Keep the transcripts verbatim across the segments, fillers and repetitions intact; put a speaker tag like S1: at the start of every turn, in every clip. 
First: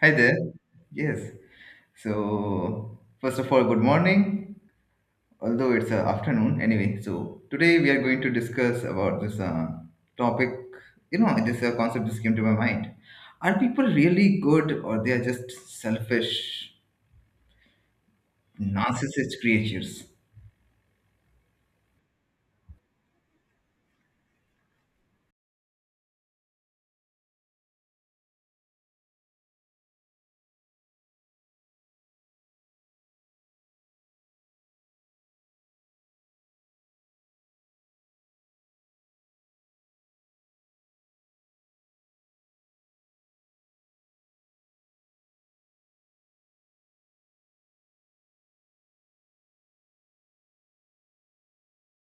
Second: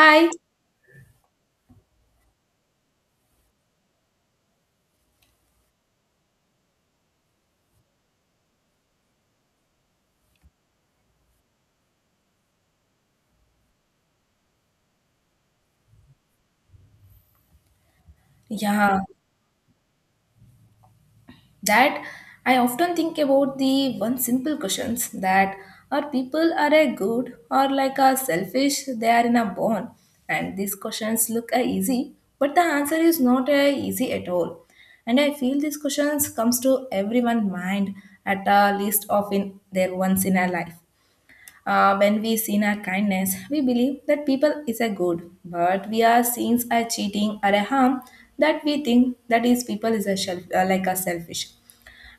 S1: Hi there. Yes. So, first of all, good morning. Although it's uh, afternoon anyway. So, today we are going to discuss about this uh, topic. You know, this uh, concept just came to my mind. Are people really good, or they are just selfish,
S2: Yeah,
S1: narcissist creatures?
S2: that I often think about the one simple questions that are people are a good or like a selfish they are in a bond and these questions look a easy but the answer is not a easy at all and I feel these questions comes to everyone mind at a least of in their once in a life. Uh, when we sin our kindness, we believe that people is a good, but we are sins are cheating or a harm that we think that is people is a self, uh, like a selfish.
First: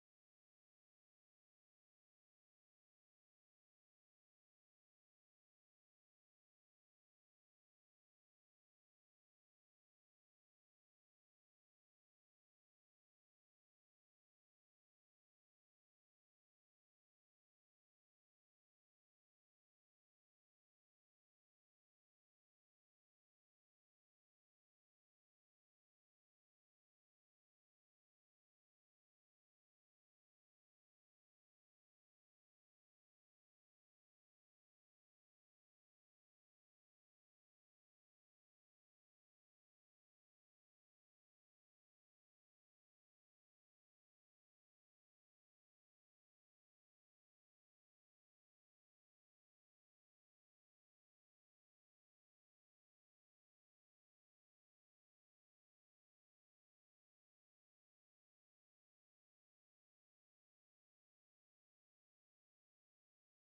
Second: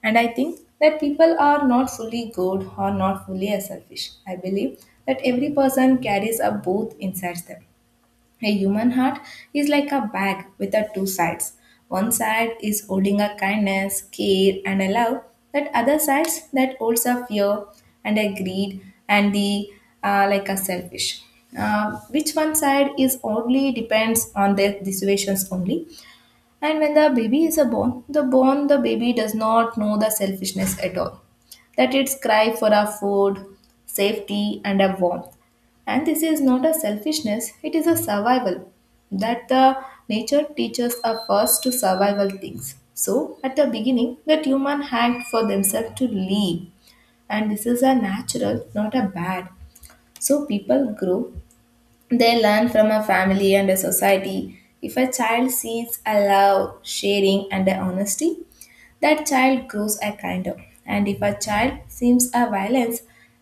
S2: And I think that people are not fully good or not fully a selfish. I believe that every person carries a both inside them. A human heart is like a bag with a two sides. One side is holding a kindness, care, and a love. That other side that holds a fear and a greed and the uh, like a selfish. Uh, which one side is only depends on the, the situations only. And when the baby is a born, the born the baby does not know the selfishness at all. That its cry for our food, safety, and a warmth. And this is not a selfishness, it is a survival. That the nature teaches us first to survival things. So at the beginning, that human hacked for themselves to live. And this is a natural, not a bad. So people grow, they learn from a family and a society. If a child sees a love, sharing, and a honesty, that child grows a kinder. And if a child sees a violence,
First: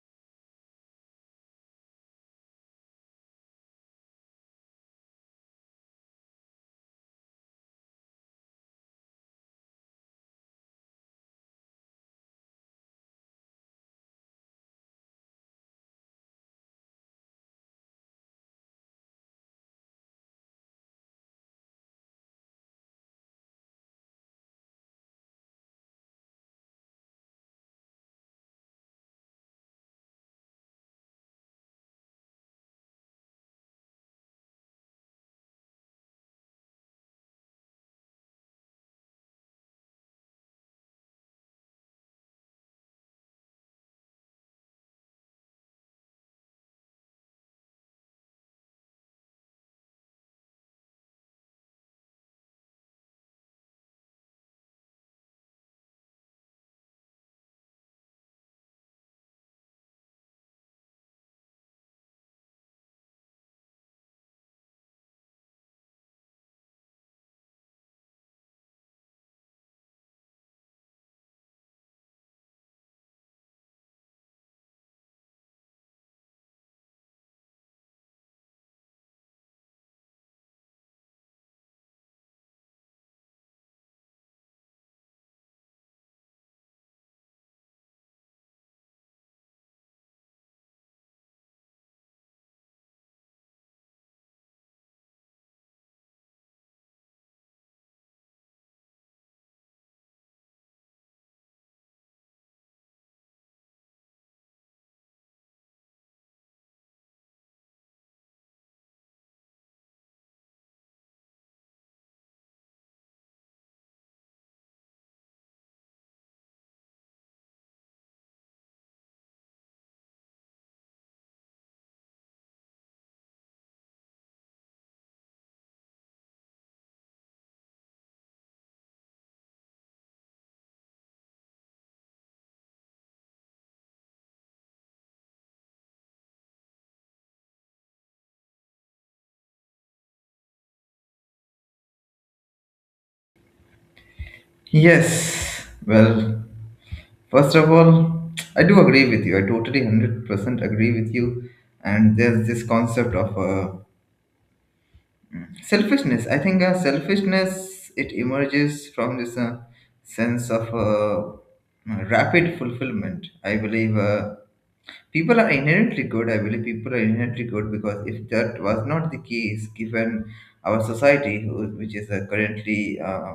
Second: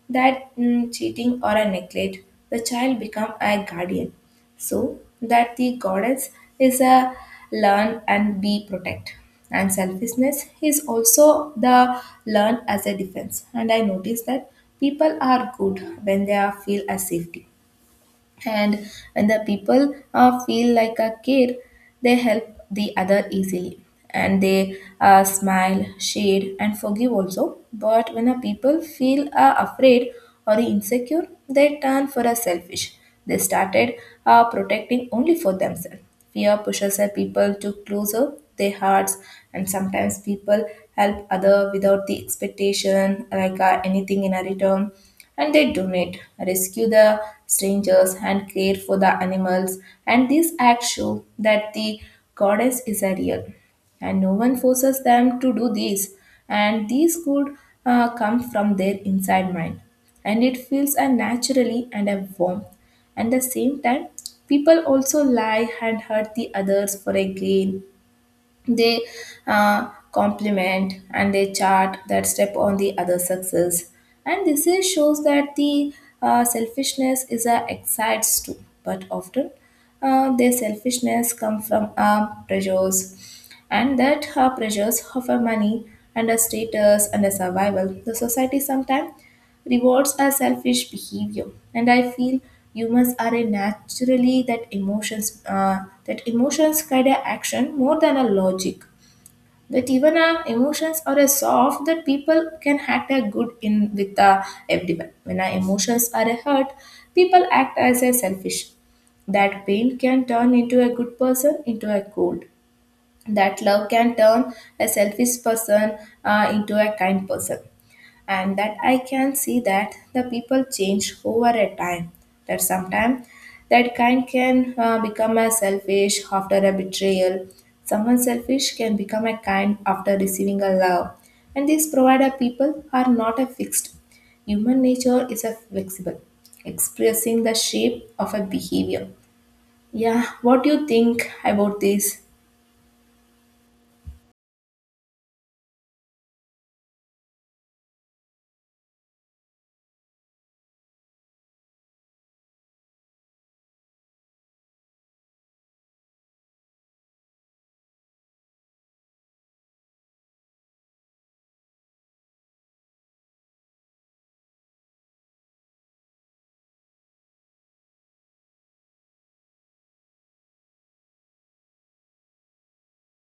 S2: that mm, cheating or a neglect, the child become a guardian. So that the goddess is a learn and be protect. And selfishness is also the learn as a defense. And I notice that people are good when they are feel a safety, and when the people uh, feel like a kid they help the other easily and they uh, smile shade and forgive also, but when a people feel uh, afraid or insecure they turn for a selfish, they started uh, protecting only for themselves. Fear pushes a people to close up their hearts, and sometimes people help other without the expectation, like uh, anything in a return, and they donate, rescue the strangers, and care for the animals. And these acts show that the goddess is a real, and no one forces them to do this. And these could uh, come from their inside mind, and it feels a naturally and a warm. At the same time, people also lie and hurt the others for a gain. They uh, compliment and they chart that step on the other success. And this is, shows that the uh, selfishness is a excites too, but often uh, their selfishness come from uh, pressures and that her pressures of her money and a status and a survival. The society sometimes rewards are selfish behavior, and I feel humans are a naturally that emotions uh, that emotions guide our action more than a logic. That even our emotions are a soft that people can act a good in with uh, everyone. When our emotions are a hurt, people act as a selfish. That pain can turn into a good person into a cold. That love can turn a selfish person uh, into a kind person and that I can see that the people change over a time. That sometimes that kind can uh, become a selfish after a betrayal. Someone selfish can become a kind after receiving a love. And these provider people are not a fixed. Human nature is a flexible, expressing the shape of a behavior. Yeah, what do you think about this?
S1: Yes. Well, first of all, I do agree with you. I totally one hundred percent agree with you. And there's this concept of uh, selfishness. I think uh, selfishness, it emerges from this uh, sense of uh, rapid fulfillment. I believe uh, people are inherently good. I believe people are inherently good, because if that was not the case, given our society who- which is uh, currently uh,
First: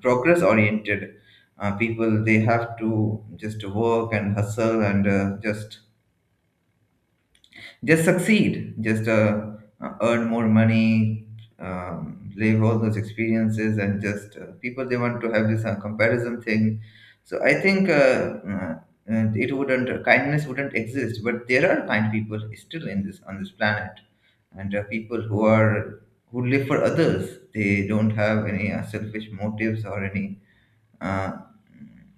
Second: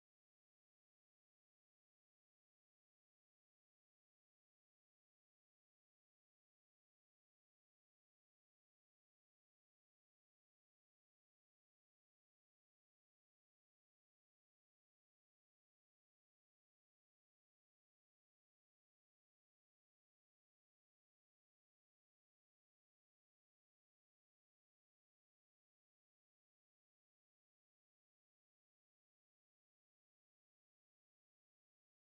S1: progress oriented uh, people, they have to just work and hustle and uh, just just succeed, just uh, uh, earn more money, um, live all those experiences, and just uh, people, they want to have this uh, comparison thing. So i think uh, uh, uh, it wouldn't uh, kindness wouldn't exist, but there are kind people still in this on this planet. And uh, people who are who live for others, they don't have any uh, selfish motives or any uh,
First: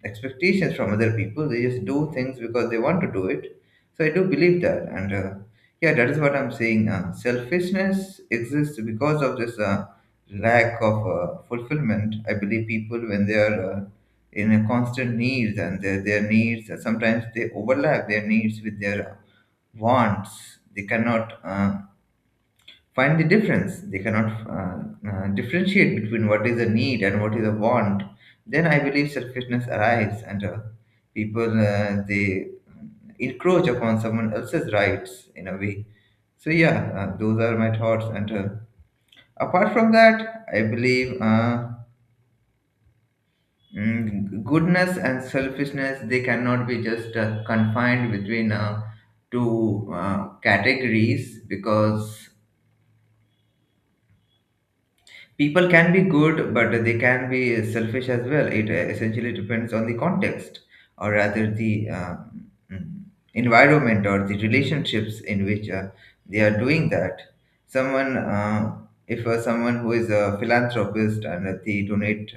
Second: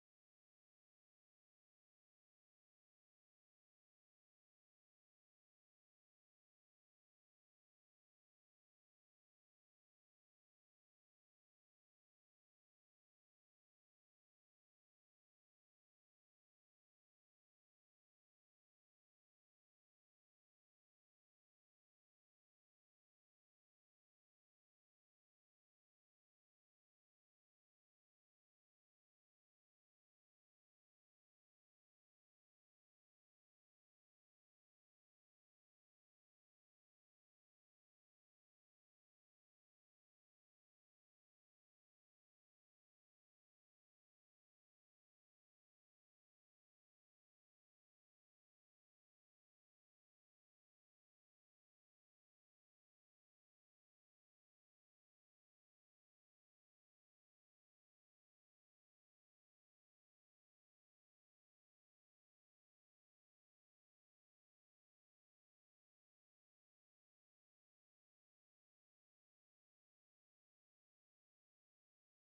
S1: expectations from other people. They just do things because they want to do it. So I do believe that, and uh, yeah, that is what I'm saying. Uh, selfishness exists because of this uh, lack of uh, fulfillment. I believe people, when they are uh, in a constant needs, and their their needs uh, sometimes they overlap their needs with their wants. They cannot uh, find the difference. They cannot uh, uh, differentiate between what is a need and what is a want. Then I believe selfishness arrives, and uh, people uh, they encroach upon someone else's rights in a way. So yeah, uh, those are my thoughts. And uh, apart from that, I believe uh, mm, goodness and selfishness, they cannot be just uh, confined between uh, two uh, categories, because people can be good, but they can be selfish as well. It uh, essentially depends on the context, or rather the um, mm, environment or the relationships in which uh, they are doing that. Someone uh, if uh, someone who is a philanthropist, and uh, they donate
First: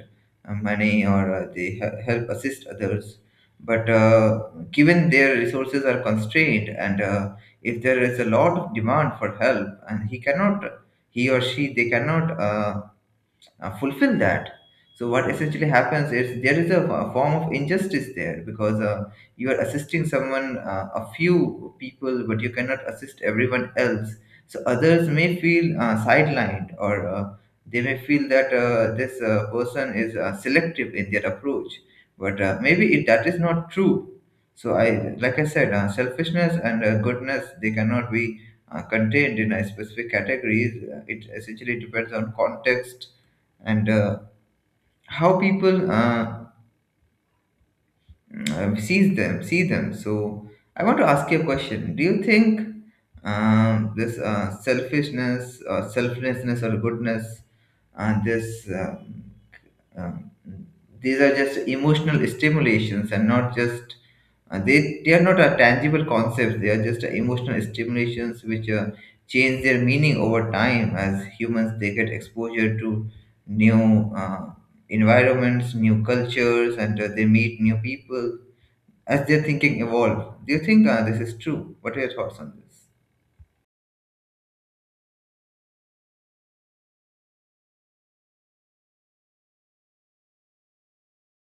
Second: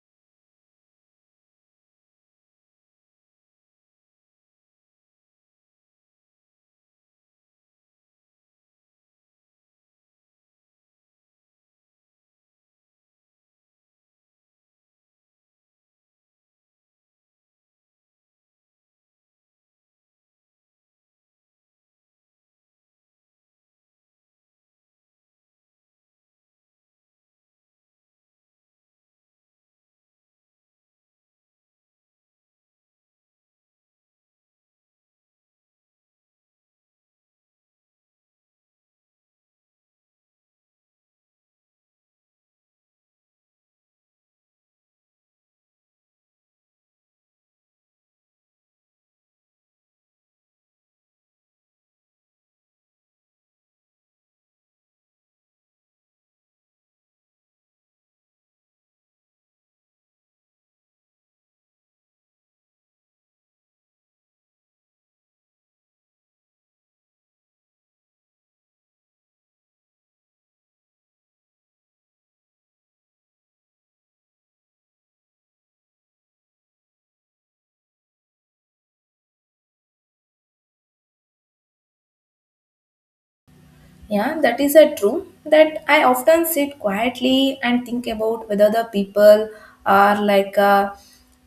S1: uh, money, or uh, they he- help assist others, but uh, given their resources are constrained, and uh, if there is a lot of demand for help and he cannot he or she, they cannot uh, uh, fulfill that. So what essentially happens is there is a, a form of injustice there, because uh, you are assisting someone, uh, a few people, but you cannot assist everyone else. So others may feel uh, sidelined, or uh, they may feel that uh, this uh, person is uh, selective in their approach. But uh, maybe it, that is not true. So I, like I said, uh, selfishness and uh, goodness, they cannot be uh, contained in a specific categories. Uh, It essentially depends on context, and uh, how people uh, uh, sees them see them. So i want to ask you a question: do you think um, this uh, selfishness or selflessness or goodness, and this um um, these are just emotional stimulations, and not just uh, they they are not a tangible concepts, they are just emotional stimulations, which uh, change their meaning over time as humans, they get exposure to new uh, environments, new cultures, and uh, they meet new people, as their thinking evolve? Do you think uh, this is true? What are your thoughts on this?
S2: Yeah, that is a true that I often sit quietly and think about whether the people are like a,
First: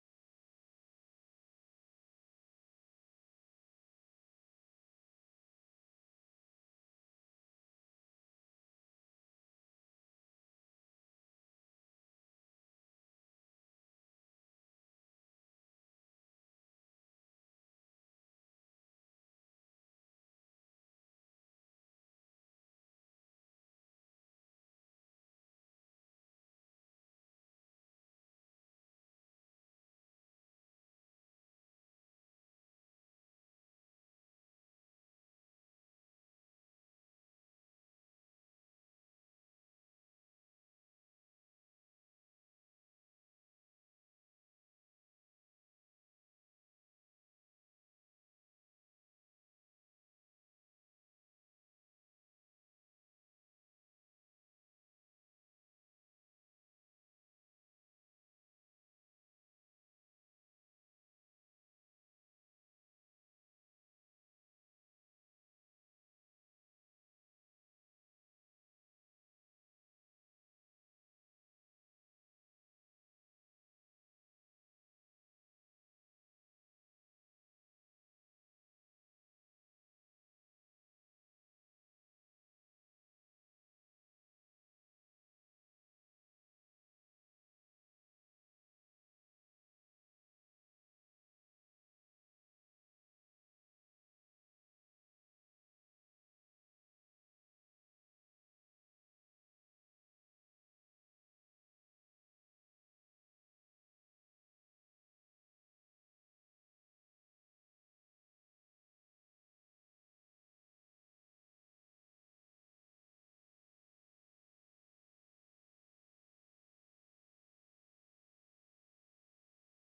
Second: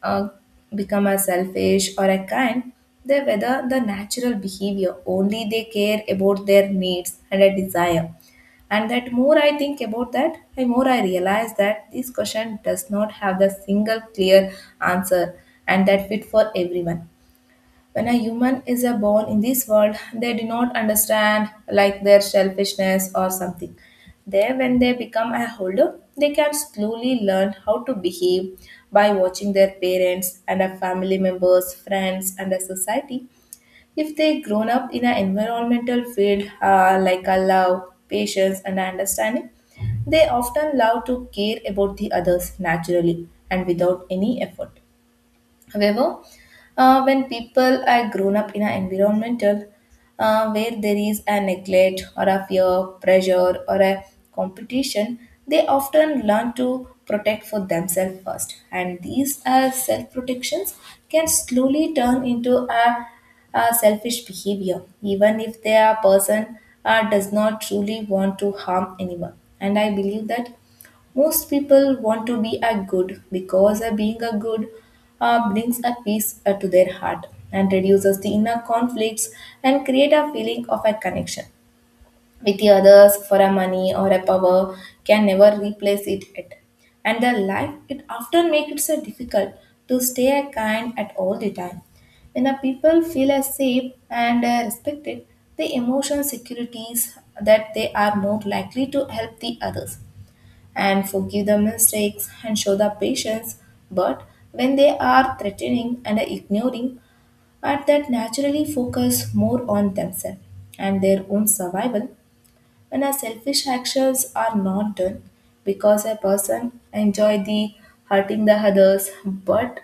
S2: uh, become a selfish or a kind. They whether the natural behavior only they care about their needs and a desire. And that more I think about that, the more I realize that this question does not have the single clear answer and that fit for everyone. When a human is a born in this world, they do not understand like their selfishness or something. There, when they become a holder, they can slowly learn how to behave by watching their parents and their family members, friends, and a society. If they grown up in an environmental field uh, like a love, patience, and understanding, they often love to care about the others naturally and without any effort. However, uh, when people are grown up in an environmental uh, where there is a neglect or a fear, pressure, or a competition, they often learn to protect for themselves first. And these uh, self protections can slowly turn into a, a selfish behavior, even if they are person uh, does not truly want to harm anyone. And I believe that most people want to be a good because a being a good uh, brings a peace uh, to their heart and reduces the inner conflicts and create a feeling of a connection with the others for a money or a power can never replace it at and the life it often makes it so difficult to stay a kind at all the time. When the people feel as safe and uh, respected, the emotional securities that they are more likely to help the others and forgive the mistakes and show the patience. But when they are threatening and ignoring, at that naturally focus more on themselves and their own survival. When our selfish actions are not done because a person enjoy the hurting the others, but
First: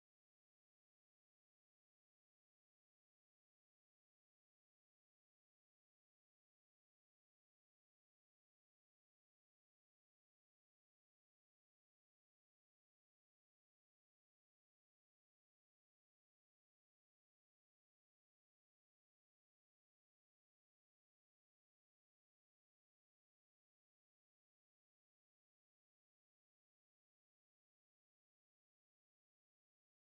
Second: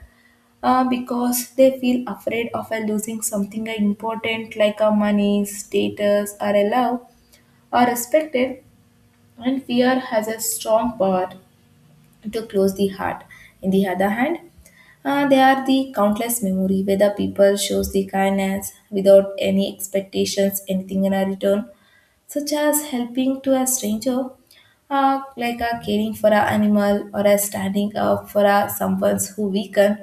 S2: uh, because they feel afraid of uh, losing something important like a money status or a love or respected, and fear has a strong power to close the heart. In the other hand, uh, they are the countless memory where the people shows the kindness without any expectations, anything in a return such as helping to a stranger, uh, like uh, caring for an animal or uh, standing up for uh, someone who weakened.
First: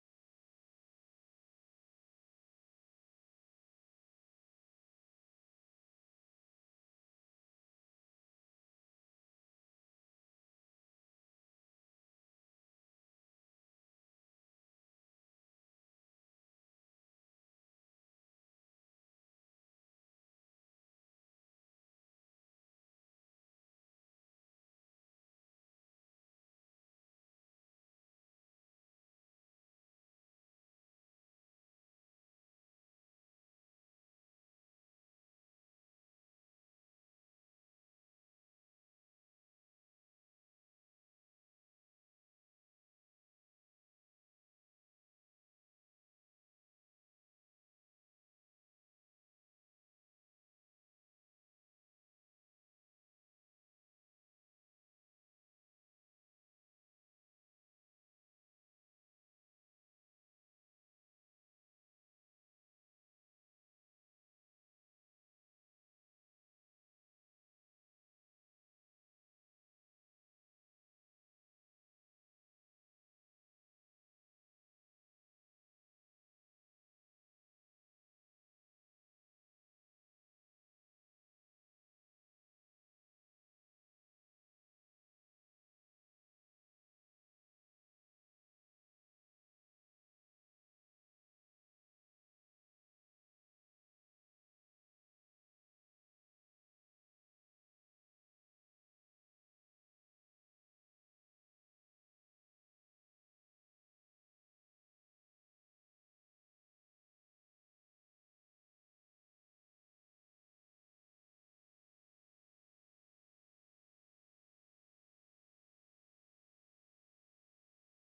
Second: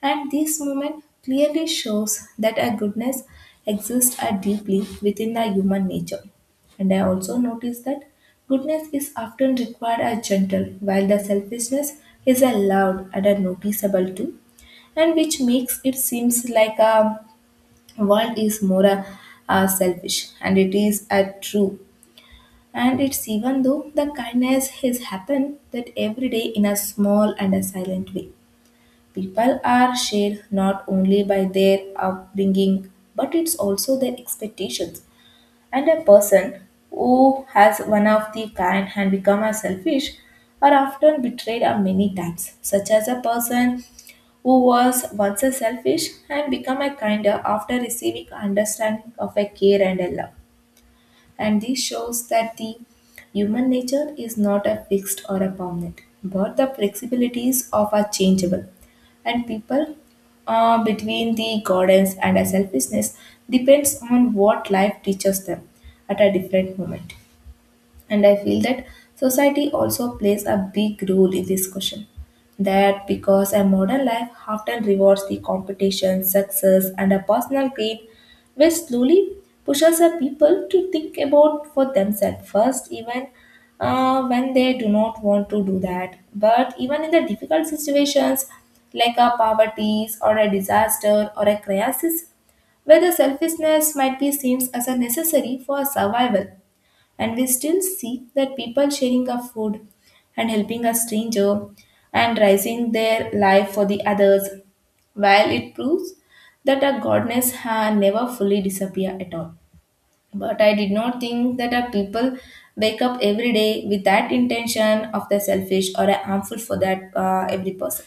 S2: And this moment clearly shows that a goodness exists uh, deeply within the human nature. And I also noticed that goodness is often required as gentle, while the selfishness is a loud and a noticeable too, and which makes it seems like a world is more uh, uh, selfish, and it is a true and it's even though the kindness has happened that every day in a small and a silent way. People are shared not only by their upbringing, but it's also their expectations. And a person who has one of the kind and become a selfish are often betrayed a many times, such as a person who was once a selfish and become a kinder after receiving understanding of a care and a love, and this shows that the human nature is not a fixed or a permanent but the flexibilities of are changeable and people uh, between the guidance and a selfishness depends on what life teaches them at a different moment. And I feel that society also plays a big role in this question. That because a modern life often rewards the competition, success, and a personal gain, which slowly pushes a people to think about for themselves first, even uh, when they do not want to do that. But even in the difficult situations like a poverty or a disaster or a crisis, where the selfishness might be seen as a necessary for survival, and we still see that people sharing our food and helping a stranger and rising their life for the others, while it proves that our goodness has never fully disappeared at all. But I did not think that our people wake up every day with that intention of the selfish or harmful for that uh, every person.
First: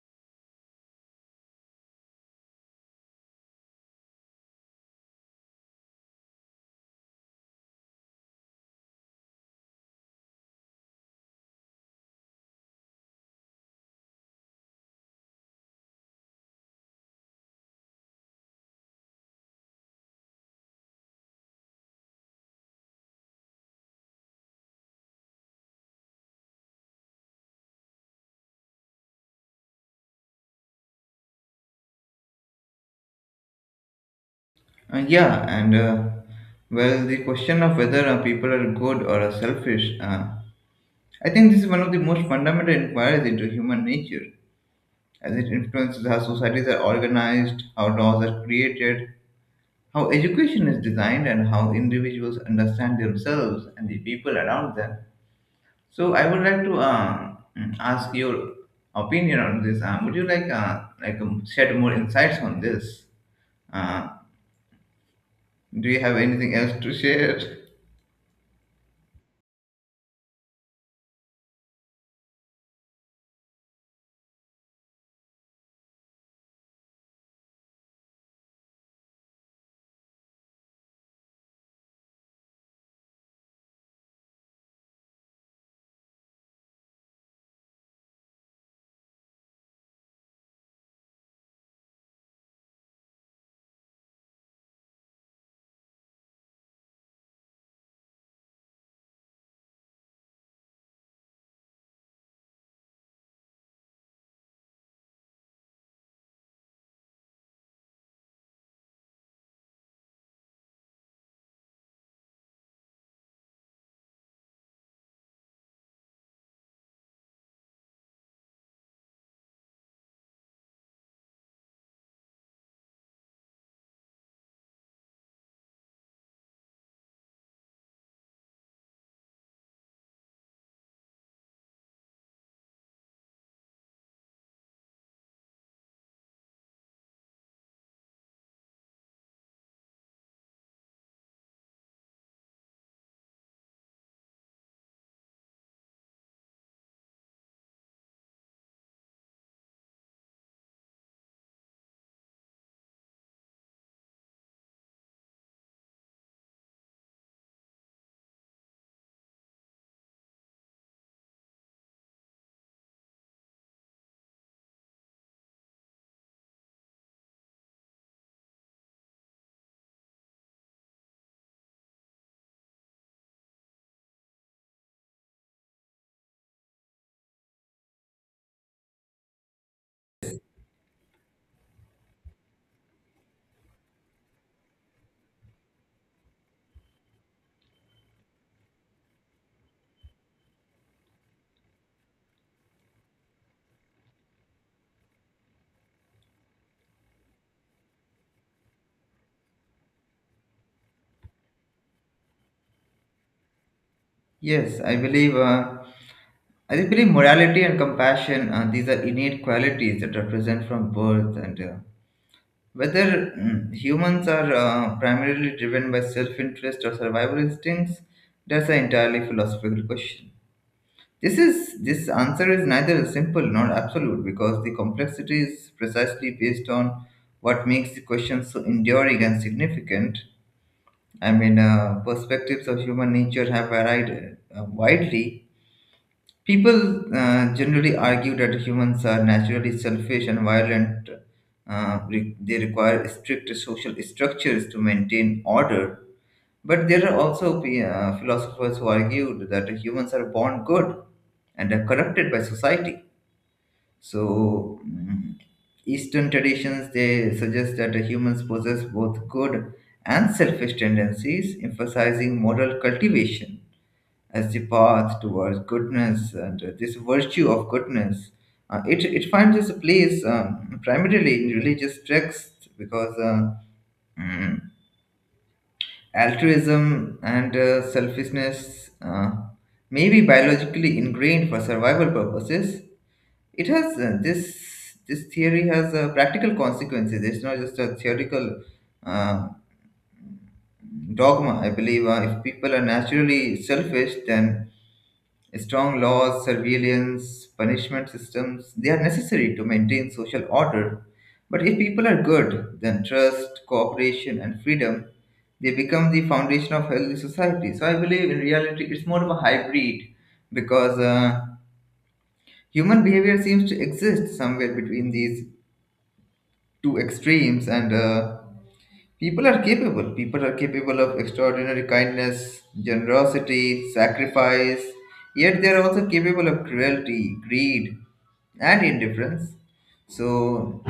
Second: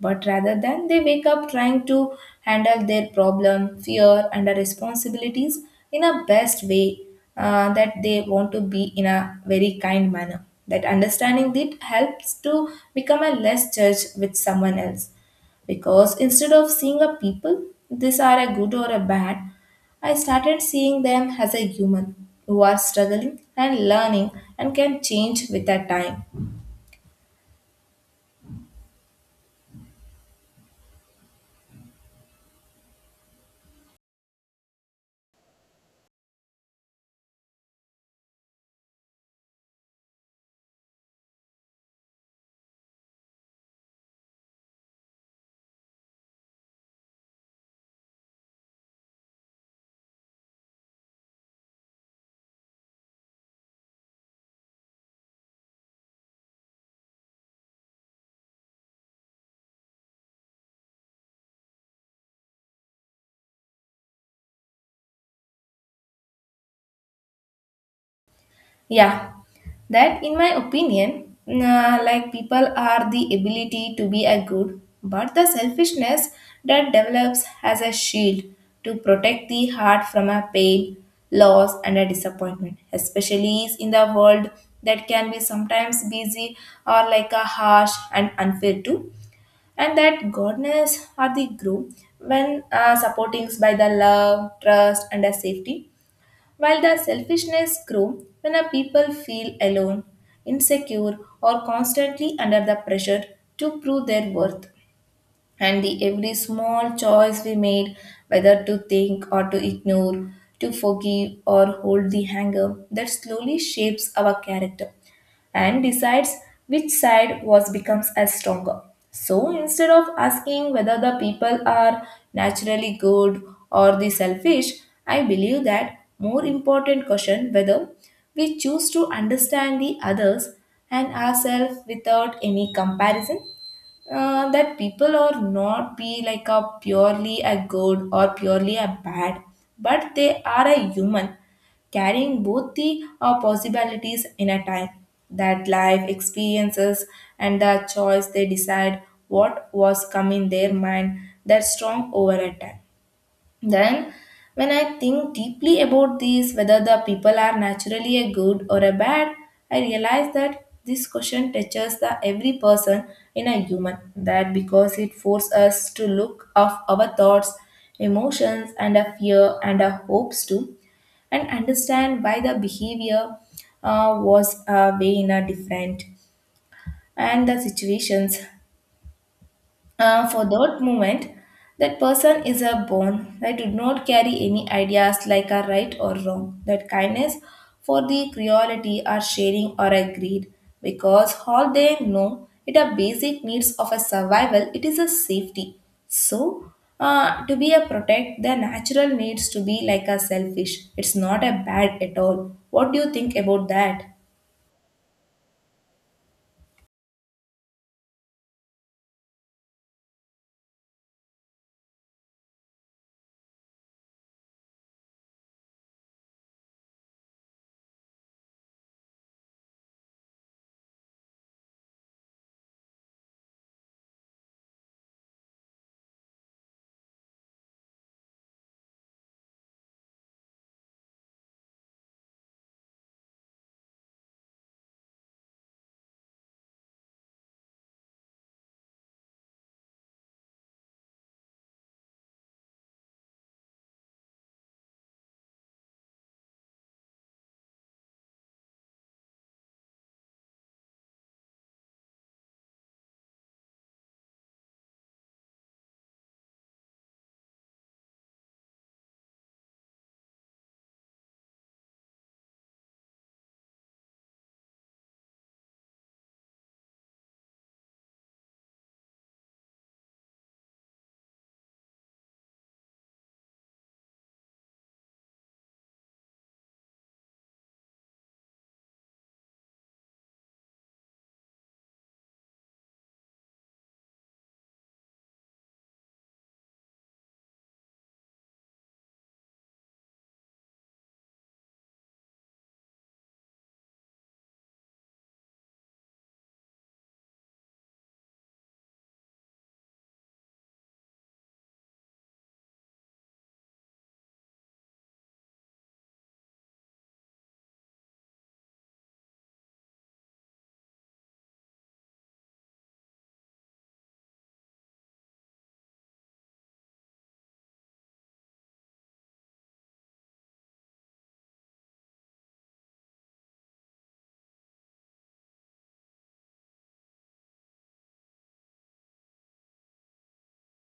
S2: But rather than they wake up trying to handle their problem, fear, and the responsibilities in a best way uh, that they want to be in a very kind manner. That understanding it helps to become a less judge with someone else because instead of seeing a people, these are a good or a bad, I started seeing them as a human who are struggling and learning and can change with the time.
S1: Uh, yeah, and uh, well, the question of whether uh, people are good or are selfish, uh, I think this is one of the most fundamental inquiries into human nature, as it influences how societies are organized, how laws are created, how education is designed, and how individuals understand themselves and the people around them. So, I would like to uh, ask your opinion on this. Uh, would you like uh, like um, shed more insights on this? Uh, do you have anything else to share?
S2: Yeah, that in my opinion, nah, like people are the ability to be a good, but the selfishness that develops as a shield to protect the heart from a pain, loss, and a disappointment, especially in the world that can be sometimes busy or like a harsh and unfair too. And that goodness are the group when uh, supporting by the love, trust, and a safety, while the selfishness grows when a people feel alone, insecure, or constantly under the pressure to prove their worth. And the every small choice we made, whether to think or to ignore, to forgive or hold the anger, that slowly shapes our character and decides which side was becomes as stronger. So instead of asking whether the people are naturally good or the selfish, I believe that more important question whether we choose to understand the others and ourselves without any comparison. Uh, that people are not be like a purely a good or purely a bad, but they are a human carrying both the uh, possibilities in a time that life experiences and the choice they decide what was come in their mind that strong over a time. Then, when I think deeply about this, whether the people are naturally a good or a bad, I realize that this question touches the every person in a human. That because it forces us to look of our thoughts, emotions, and our fear and our hopes too, and understand why the behavior uh, was uh, way in a different and the situations uh, for that moment, that person is a bone that did not carry any ideas like a right or wrong. That kindness for the cruelty or sharing or a greed, because all they know it are basic needs of a survival. It is a safety. So, uh, to be a protect, the natural needs to be like a selfish. It's not a bad at all. What do you think about that?
S1: Yes, I believe. Uh, I believe morality and compassion. Uh, these are innate qualities that are present from birth, and uh, whether mm, humans are uh, primarily driven by self-interest or survival instincts, that's an entirely philosophical question. This is this answer is neither simple nor absolute, because the complexity is precisely based on what makes the question so enduring and significant. I mean, uh, perspectives of human nature have varied uh, widely. People uh, generally argue that humans are naturally selfish and violent. Uh, re- they require strict social structures to maintain order. But there are also uh, philosophers who argued that humans are born good and are corrupted by society. So, mm, Eastern traditions, they suggest that humans possess both good and selfish tendencies, emphasizing moral cultivation as the path towards goodness, and uh, this virtue of goodness. Uh, it, it finds its place um, primarily in religious texts, because uh, mm, altruism and uh, selfishness uh, may be biologically ingrained for survival purposes. It has uh, this this theory has uh, practical consequences. It's not just a theoretical uh, dogma. I believe uh, if people are naturally selfish, then strong laws, surveillance, punishment systems, they are necessary to maintain social order. But if people are good, then trust, cooperation, and freedom, they become the foundation of healthy society. So I believe in reality it's more of a hybrid, because uh, human behavior seems to exist somewhere between these two extremes, and uh, people are capable. People are capable of extraordinary kindness, generosity, sacrifice, yet they are also capable of cruelty, greed, and indifference. So,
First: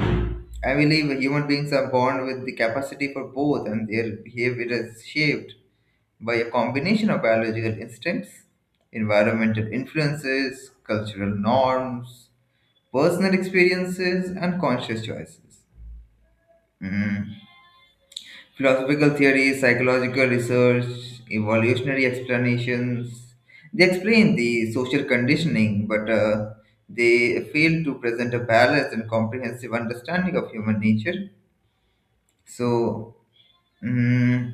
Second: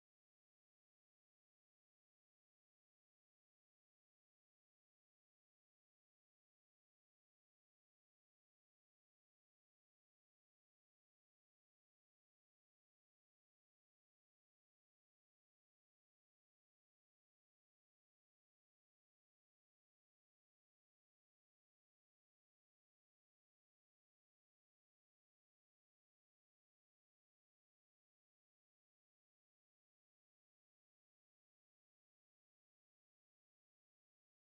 S1: I believe human beings are born with the capacity for both, and their behavior is shaped by a combination of biological instincts, environmental influences, cultural norms, personal experiences, and conscious choices. Mm. Philosophical theories, psychological research, evolutionary explanations, they explain the social conditioning, but uh, they fail to present a balanced and comprehensive understanding of human nature. So, mm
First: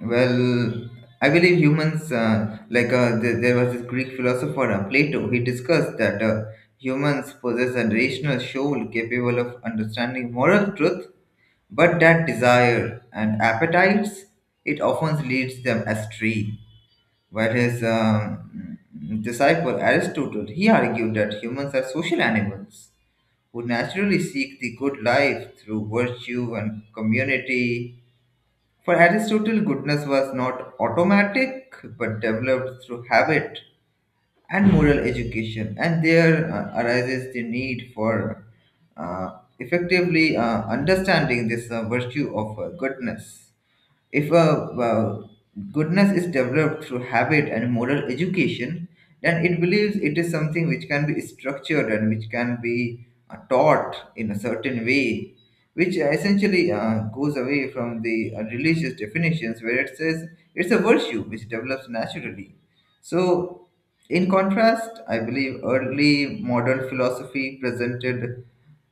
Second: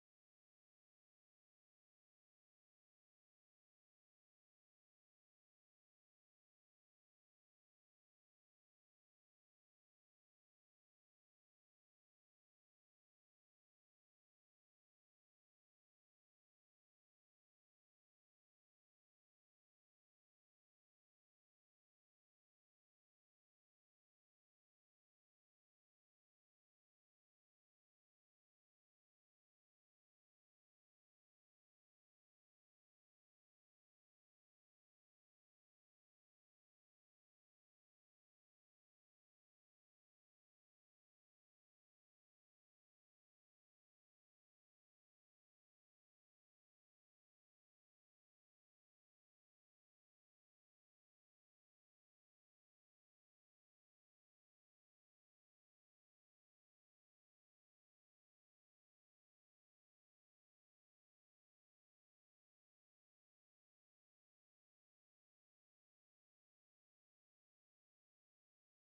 S1: well, I believe humans, uh, like uh, th- there was this Greek philosopher uh, Plato, he discussed that uh, humans possess a rational soul capable of understanding moral truth, but that desire and appetites, it often leads them astray. While his um, disciple Aristotle, he argued that humans are social animals who naturally seek the good life through virtue and community. For Aristotle, goodness was not automatic, but developed through habit and moral education, and there uh, arises the need for uh, effectively uh, understanding this uh, virtue of uh, goodness. If a uh, goodness is developed through habit and moral education, then it believes it is something which can be structured and which can be uh, taught in a certain way, which essentially uh, goes away from the uh, religious definitions, where it says it's a virtue which develops naturally. So, in contrast, I believe early modern philosophy presented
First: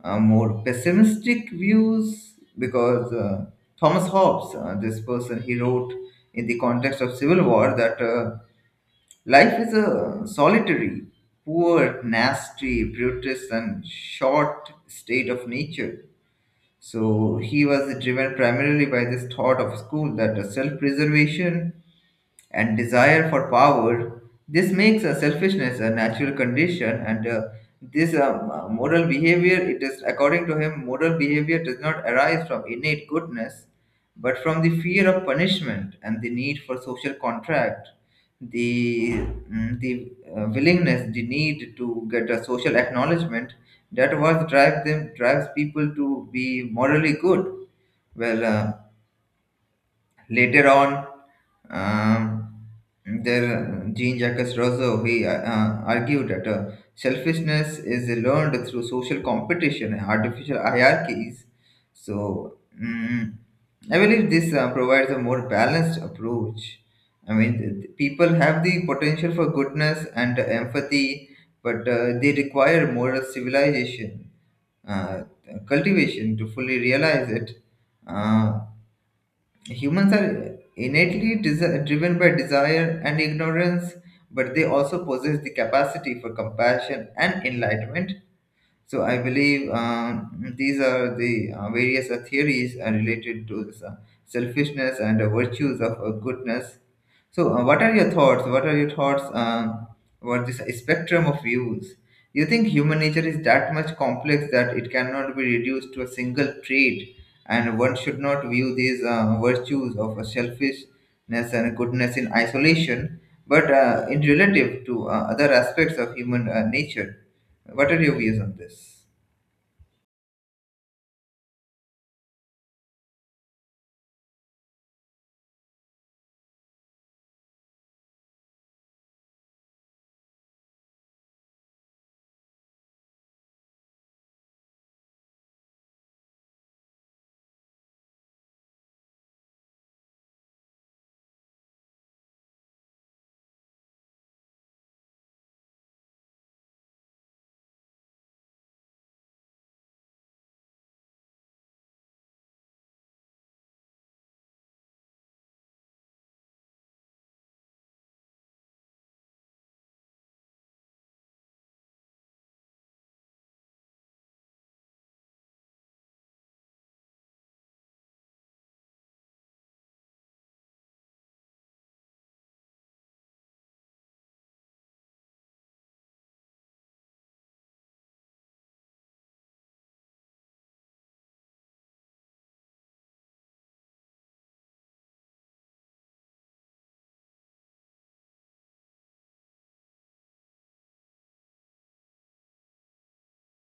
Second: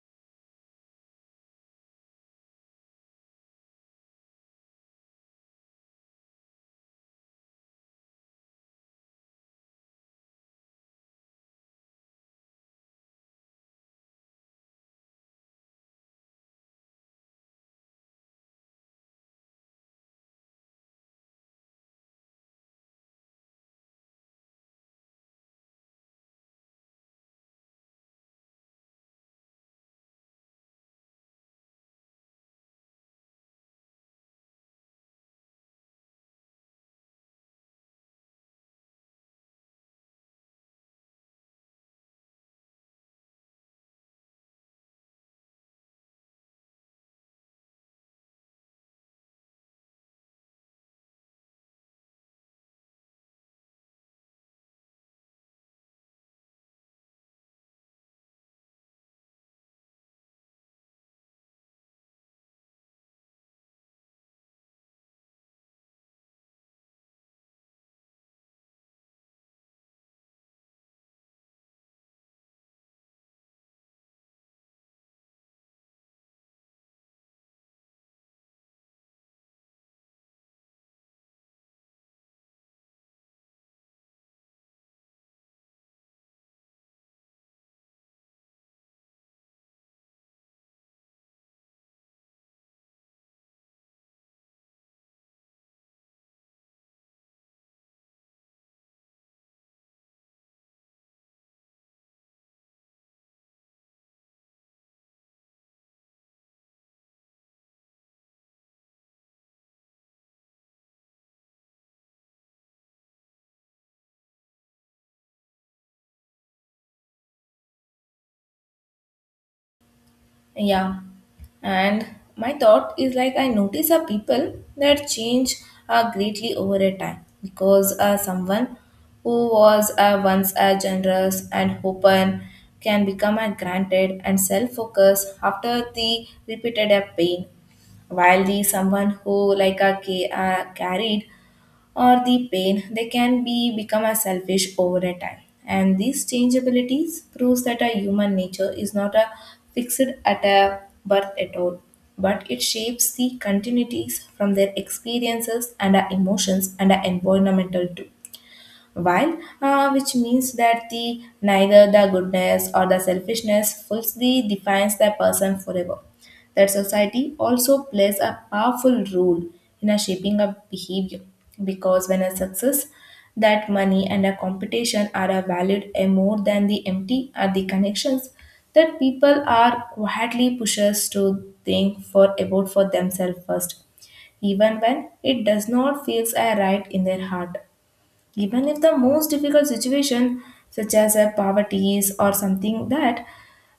S1: uh, more pessimistic views, because uh, Thomas Hobbes, uh, this person, he wrote in the context of civil war that uh, life is a solitary, poor, nasty, brutish, and short state of nature. So he was driven primarily by this thought of school that uh, self-preservation and desire for power. This makes a selfishness a natural condition, and uh, this um, uh, moral behavior, it is according to him, moral behavior does not arise from innate goodness, but from the fear of punishment and the need for social contract, the mm, the uh, willingness, the need to get a social acknowledgement. That was drive them drives people to be morally good. Well. Uh, Later on, um, there Jean-Jacques Rousseau, he uh, uh, argued that uh, selfishness is learned through social competition and artificial hierarchies. So mm, I believe this uh, provides a more balanced approach. I mean, th- th- people have the potential for goodness and empathy, but uh, they require moral civilization uh, cultivation to fully realize it. Uh, Humans are innately desi- driven by desire and ignorance, but they also possess the capacity for compassion and enlightenment. So I believe um, these are the uh, various uh, theories uh, related to this, uh, selfishness and the virtues of uh, goodness. So uh, what are your thoughts? What are your thoughts um about this spectrum of views? You think human nature is that much complex that it cannot be reduced to a single trait, and one should not view these uh, virtues of selfishness and goodness in isolation, but uh, in relative to uh, other aspects of human uh, nature. What are your views on this?
S2: Yeah, and my thought is like I notice a people that change uh, greatly over a time because uh, someone who was uh, once a generous and open can become a granted and self-focused after the repeated uh, pain, while the someone who like a ca- uh, carried or the pain, they can be become as selfish over a time. And these changeabilities proves that a human nature is not a fixed at a birth at all, but it shapes the continuities from their experiences and our emotions and our environmental too, while, uh, which means that the neither the goodness or the selfishness fully defines the person forever. That society also plays a powerful role in a shaping of behavior because when a success, that money and a competition are a valued a more than the empty are the connections, that people are quietly pushes to think for about for themselves first, even when it does not feels a right in their heart, even if the most difficult situation, such as a poverty or something that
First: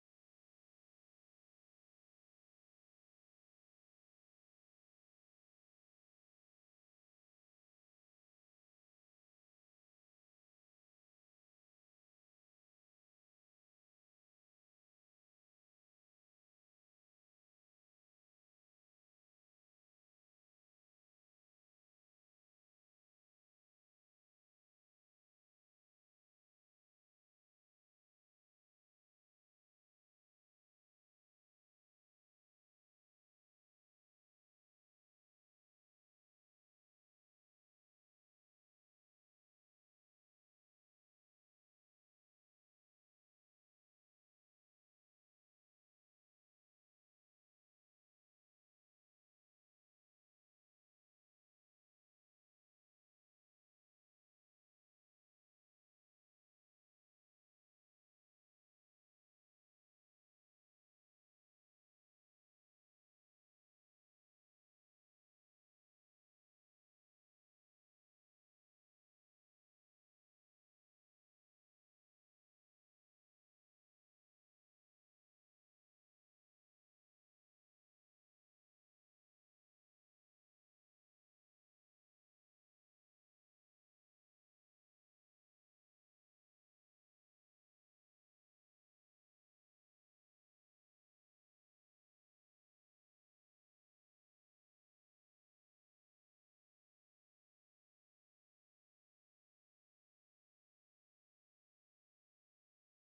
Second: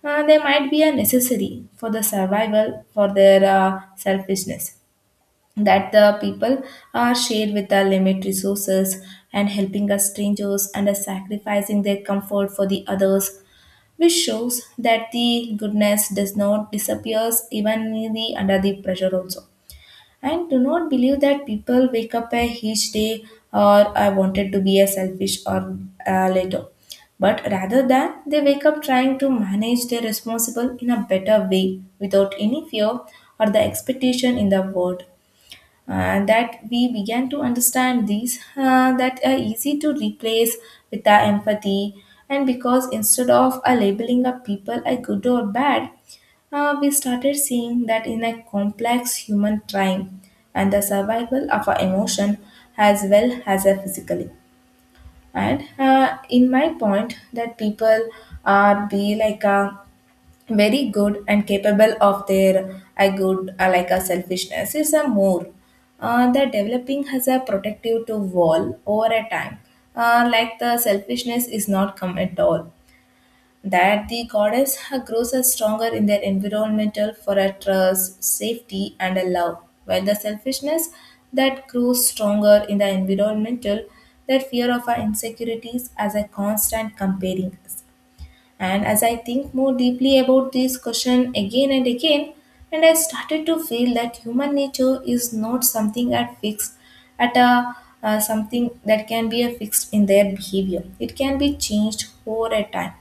S2: uh, they might be a necessary for the survival for their uh, selfishness, that the people are shared with the limited resources and helping us strangers and us sacrificing their comfort for the others, which shows that the goodness does not disappears even in the- under the pressure also. And do not believe that people wake up a each day or I wanted to be a selfish or uh, later, but rather than they wake up trying to manage their responsible in a better way without any fear or the expectation in the world. Uh, that we began to understand these uh, that are easy to replace with our empathy, and because instead of uh, labeling up people as good or bad, uh, we started seeing that in a complex human time and the survival of our emotion as well as a physically. And uh, in my point that people are be like a very good and capable of their I good, uh, like a selfishness is a more uh, the developing has a protective to wall over a time. Uh, like the selfishness is not come at all, that the goddess uh, grows as stronger in their environmental for a trust safety and a love, while the selfishness that grows stronger in the environmental, that fear of our insecurities as a constant comparing. And as I think more deeply about this question again and again, and I started to feel that human nature is not something at fixed at a uh, something that can be a fixed in their behavior. It can be changed over a time.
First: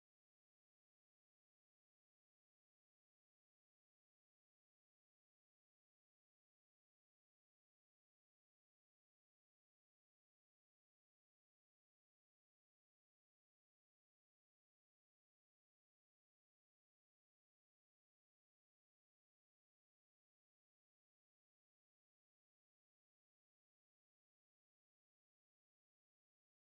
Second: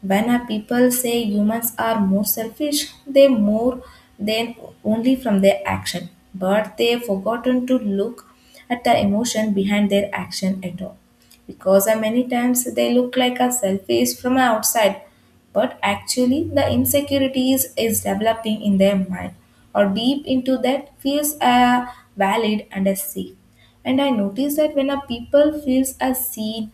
S2: When a people say humans are more selfish, they more than only from their action, but they've forgotten to look at the emotion behind their action at all. Because uh, many times they look like a selfish from outside, but actually the insecurities is developing in their mind or deep into that feels uh, valid and as safe. And I notice that when a people feels as seen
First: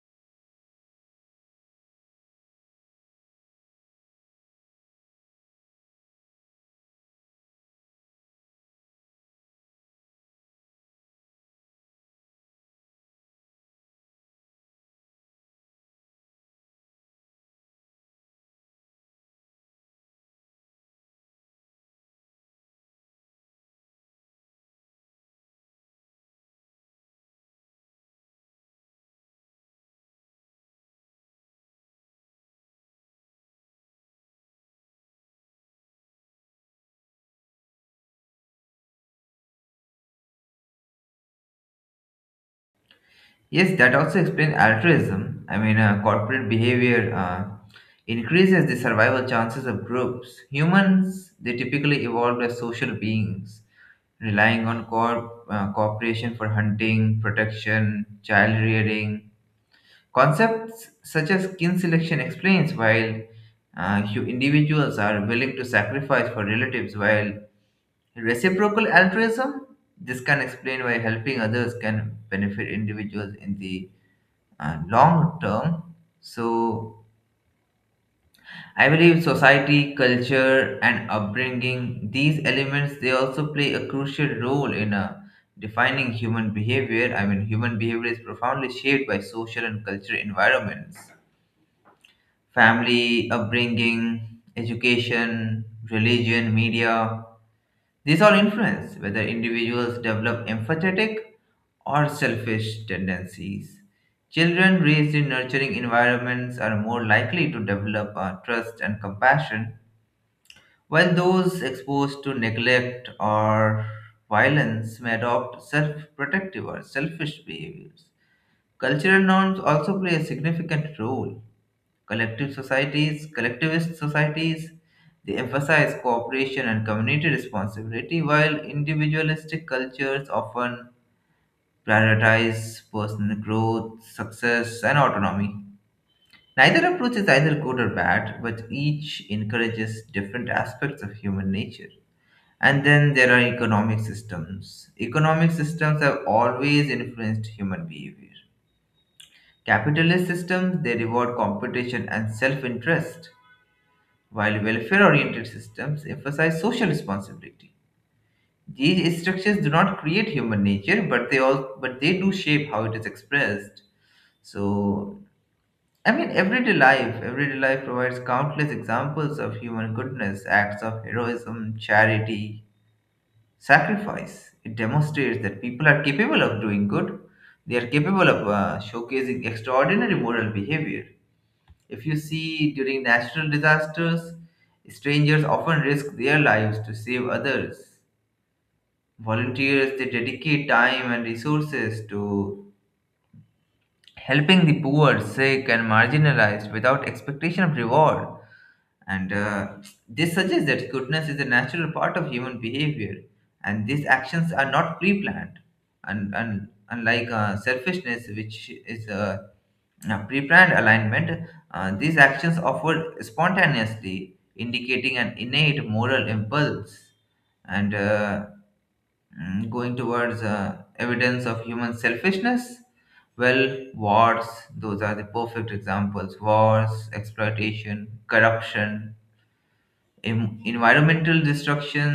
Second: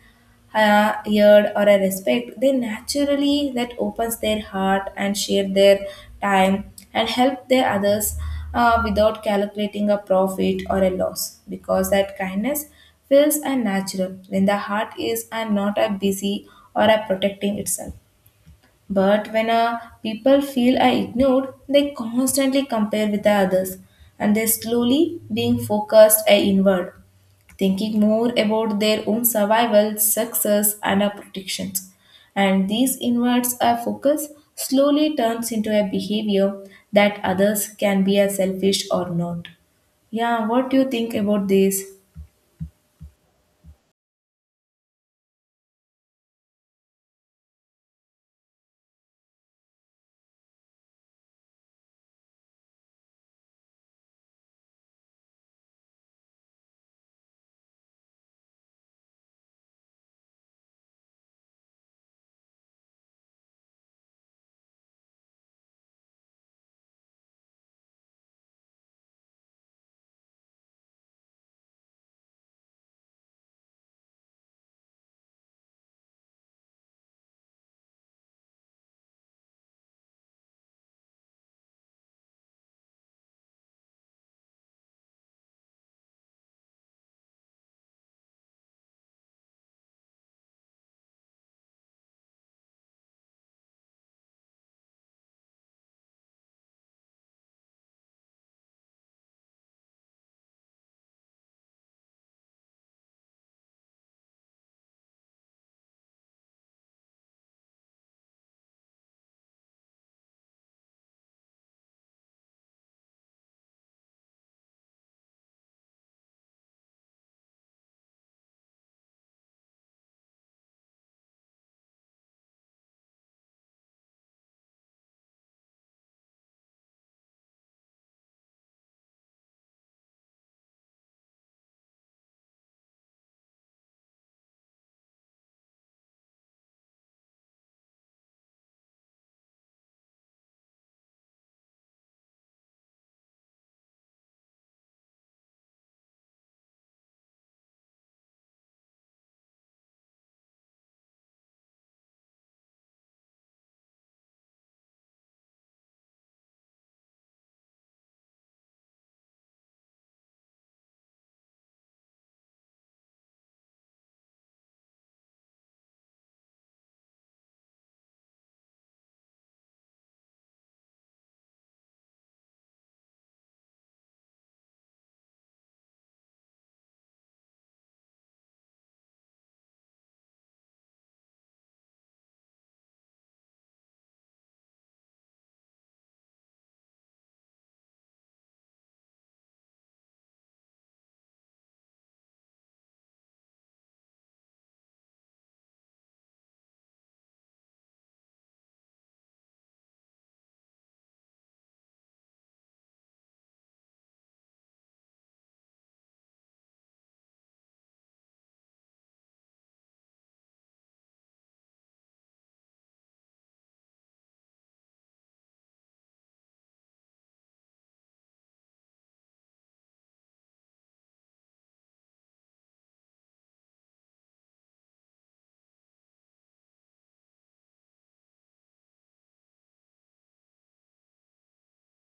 S2: a yearn or a respect, they naturally that opens their heart and share their time and help their others uh, without calculating a profit or a loss, because that kindness feels unnatural when the heart is and not a busy or a protecting itself. But when uh, people feel I ignored, they constantly compare with the others and they slowly being focused uh, inward, thinking more about their own survival, success, and uh, protections. And these inwards uh, focus slowly turns into a behavior that others can be as selfish or not. Yeah, what do you think about this?
S1: Yes, that also explains altruism. I mean, uh, corporate behavior uh, increases the survival chances of groups. Humans, they typically evolved as social beings, relying on corp- uh, cooperation for hunting, protection, child rearing. Concepts such as kin selection explains why uh, hu- individuals are willing to sacrifice for relatives, while reciprocal altruism, this can explain why helping others can benefit individuals in the uh, long term. So I believe society, culture, and upbringing, these elements, they also play a crucial role in uh, defining human behavior. I mean, human behavior is profoundly shaped by social and cultural environments. Family, upbringing, education, religion, media. These all influence whether individuals develop empathetic or selfish tendencies. Children raised in nurturing environments are more likely to develop uh, trust and compassion, while those exposed to neglect or violence may adopt self protective or selfish behaviors. Cultural norms also play a significant role. Collective societies, collectivist societies, they emphasize cooperation and community responsibility, while individualistic cultures often prioritize personal growth, success, and autonomy. Neither approach is either good or bad, but each encourages different aspects of human nature. And then there are economic systems. Economic systems have always influenced human behavior. Capitalist systems, they reward competition and self interest, while welfare oriented systems emphasize social responsibility. These structures do not create human nature, but they all but they do shape how it is expressed. So I mean everyday life, everyday life provides countless examples of human goodness, acts of heroism, charity, sacrifice. It demonstrates that people are capable of doing good. They are capable of uh, showcasing extraordinary moral behavior. If you see during natural disasters, strangers often risk their lives to save others. Volunteers, they dedicate time and resources to helping the poor, sick, and marginalized without expectation of reward. And uh, this suggests that goodness is a natural part of human behavior, and these actions are not pre planned. And, and unlike uh, selfishness, which is uh, a, pre planned alignment, uh, these actions offer spontaneously, indicating an innate moral impulse. And uh, mm, going towards uh, evidence of human selfishness, well, wars, those are the perfect examples: wars, exploitation, corruption, em- environmental destruction.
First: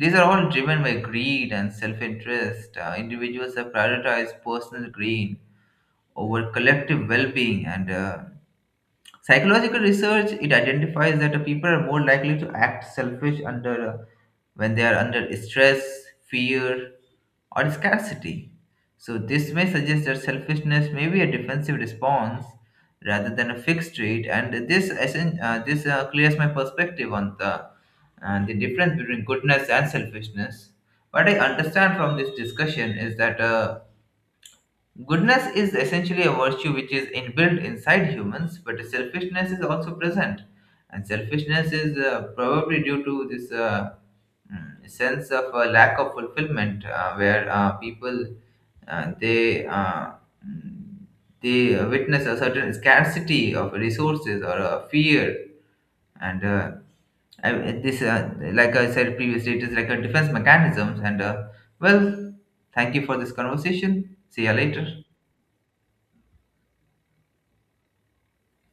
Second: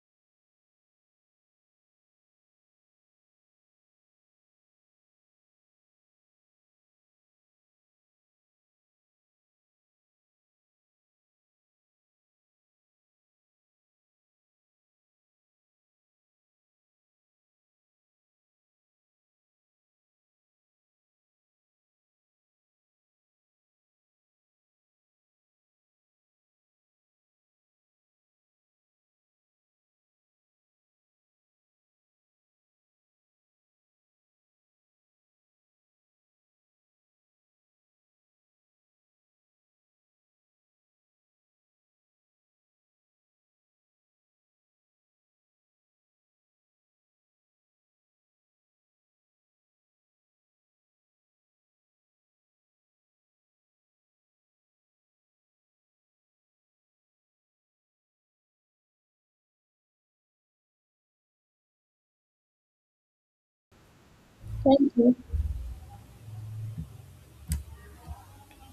S1: These are all driven by greed and self interest. Uh, individuals have prioritized personal gain over collective well being and uh, psychological research, it identifies that uh, people are more likely to act selfish under uh, when they are under stress, fear, or scarcity. So this may suggest that selfishness may be a defensive response rather than a fixed trait. And this essen- uh, this uh, clears my perspective on the uh, the difference between goodness and selfishness. What I understand from this discussion is that. Uh, Goodness is essentially a virtue which is inbuilt inside humans, but selfishness is also present. And selfishness is uh, probably due to this uh, mm, sense of uh, lack of fulfillment, uh, where uh, people uh, they uh, mm, they witness a certain scarcity of resources or a fear, and uh, I, this uh, like I said previously, it is like a defense mechanisms. And uh, well, thank you for this conversation. See you later.
S2: Thank you.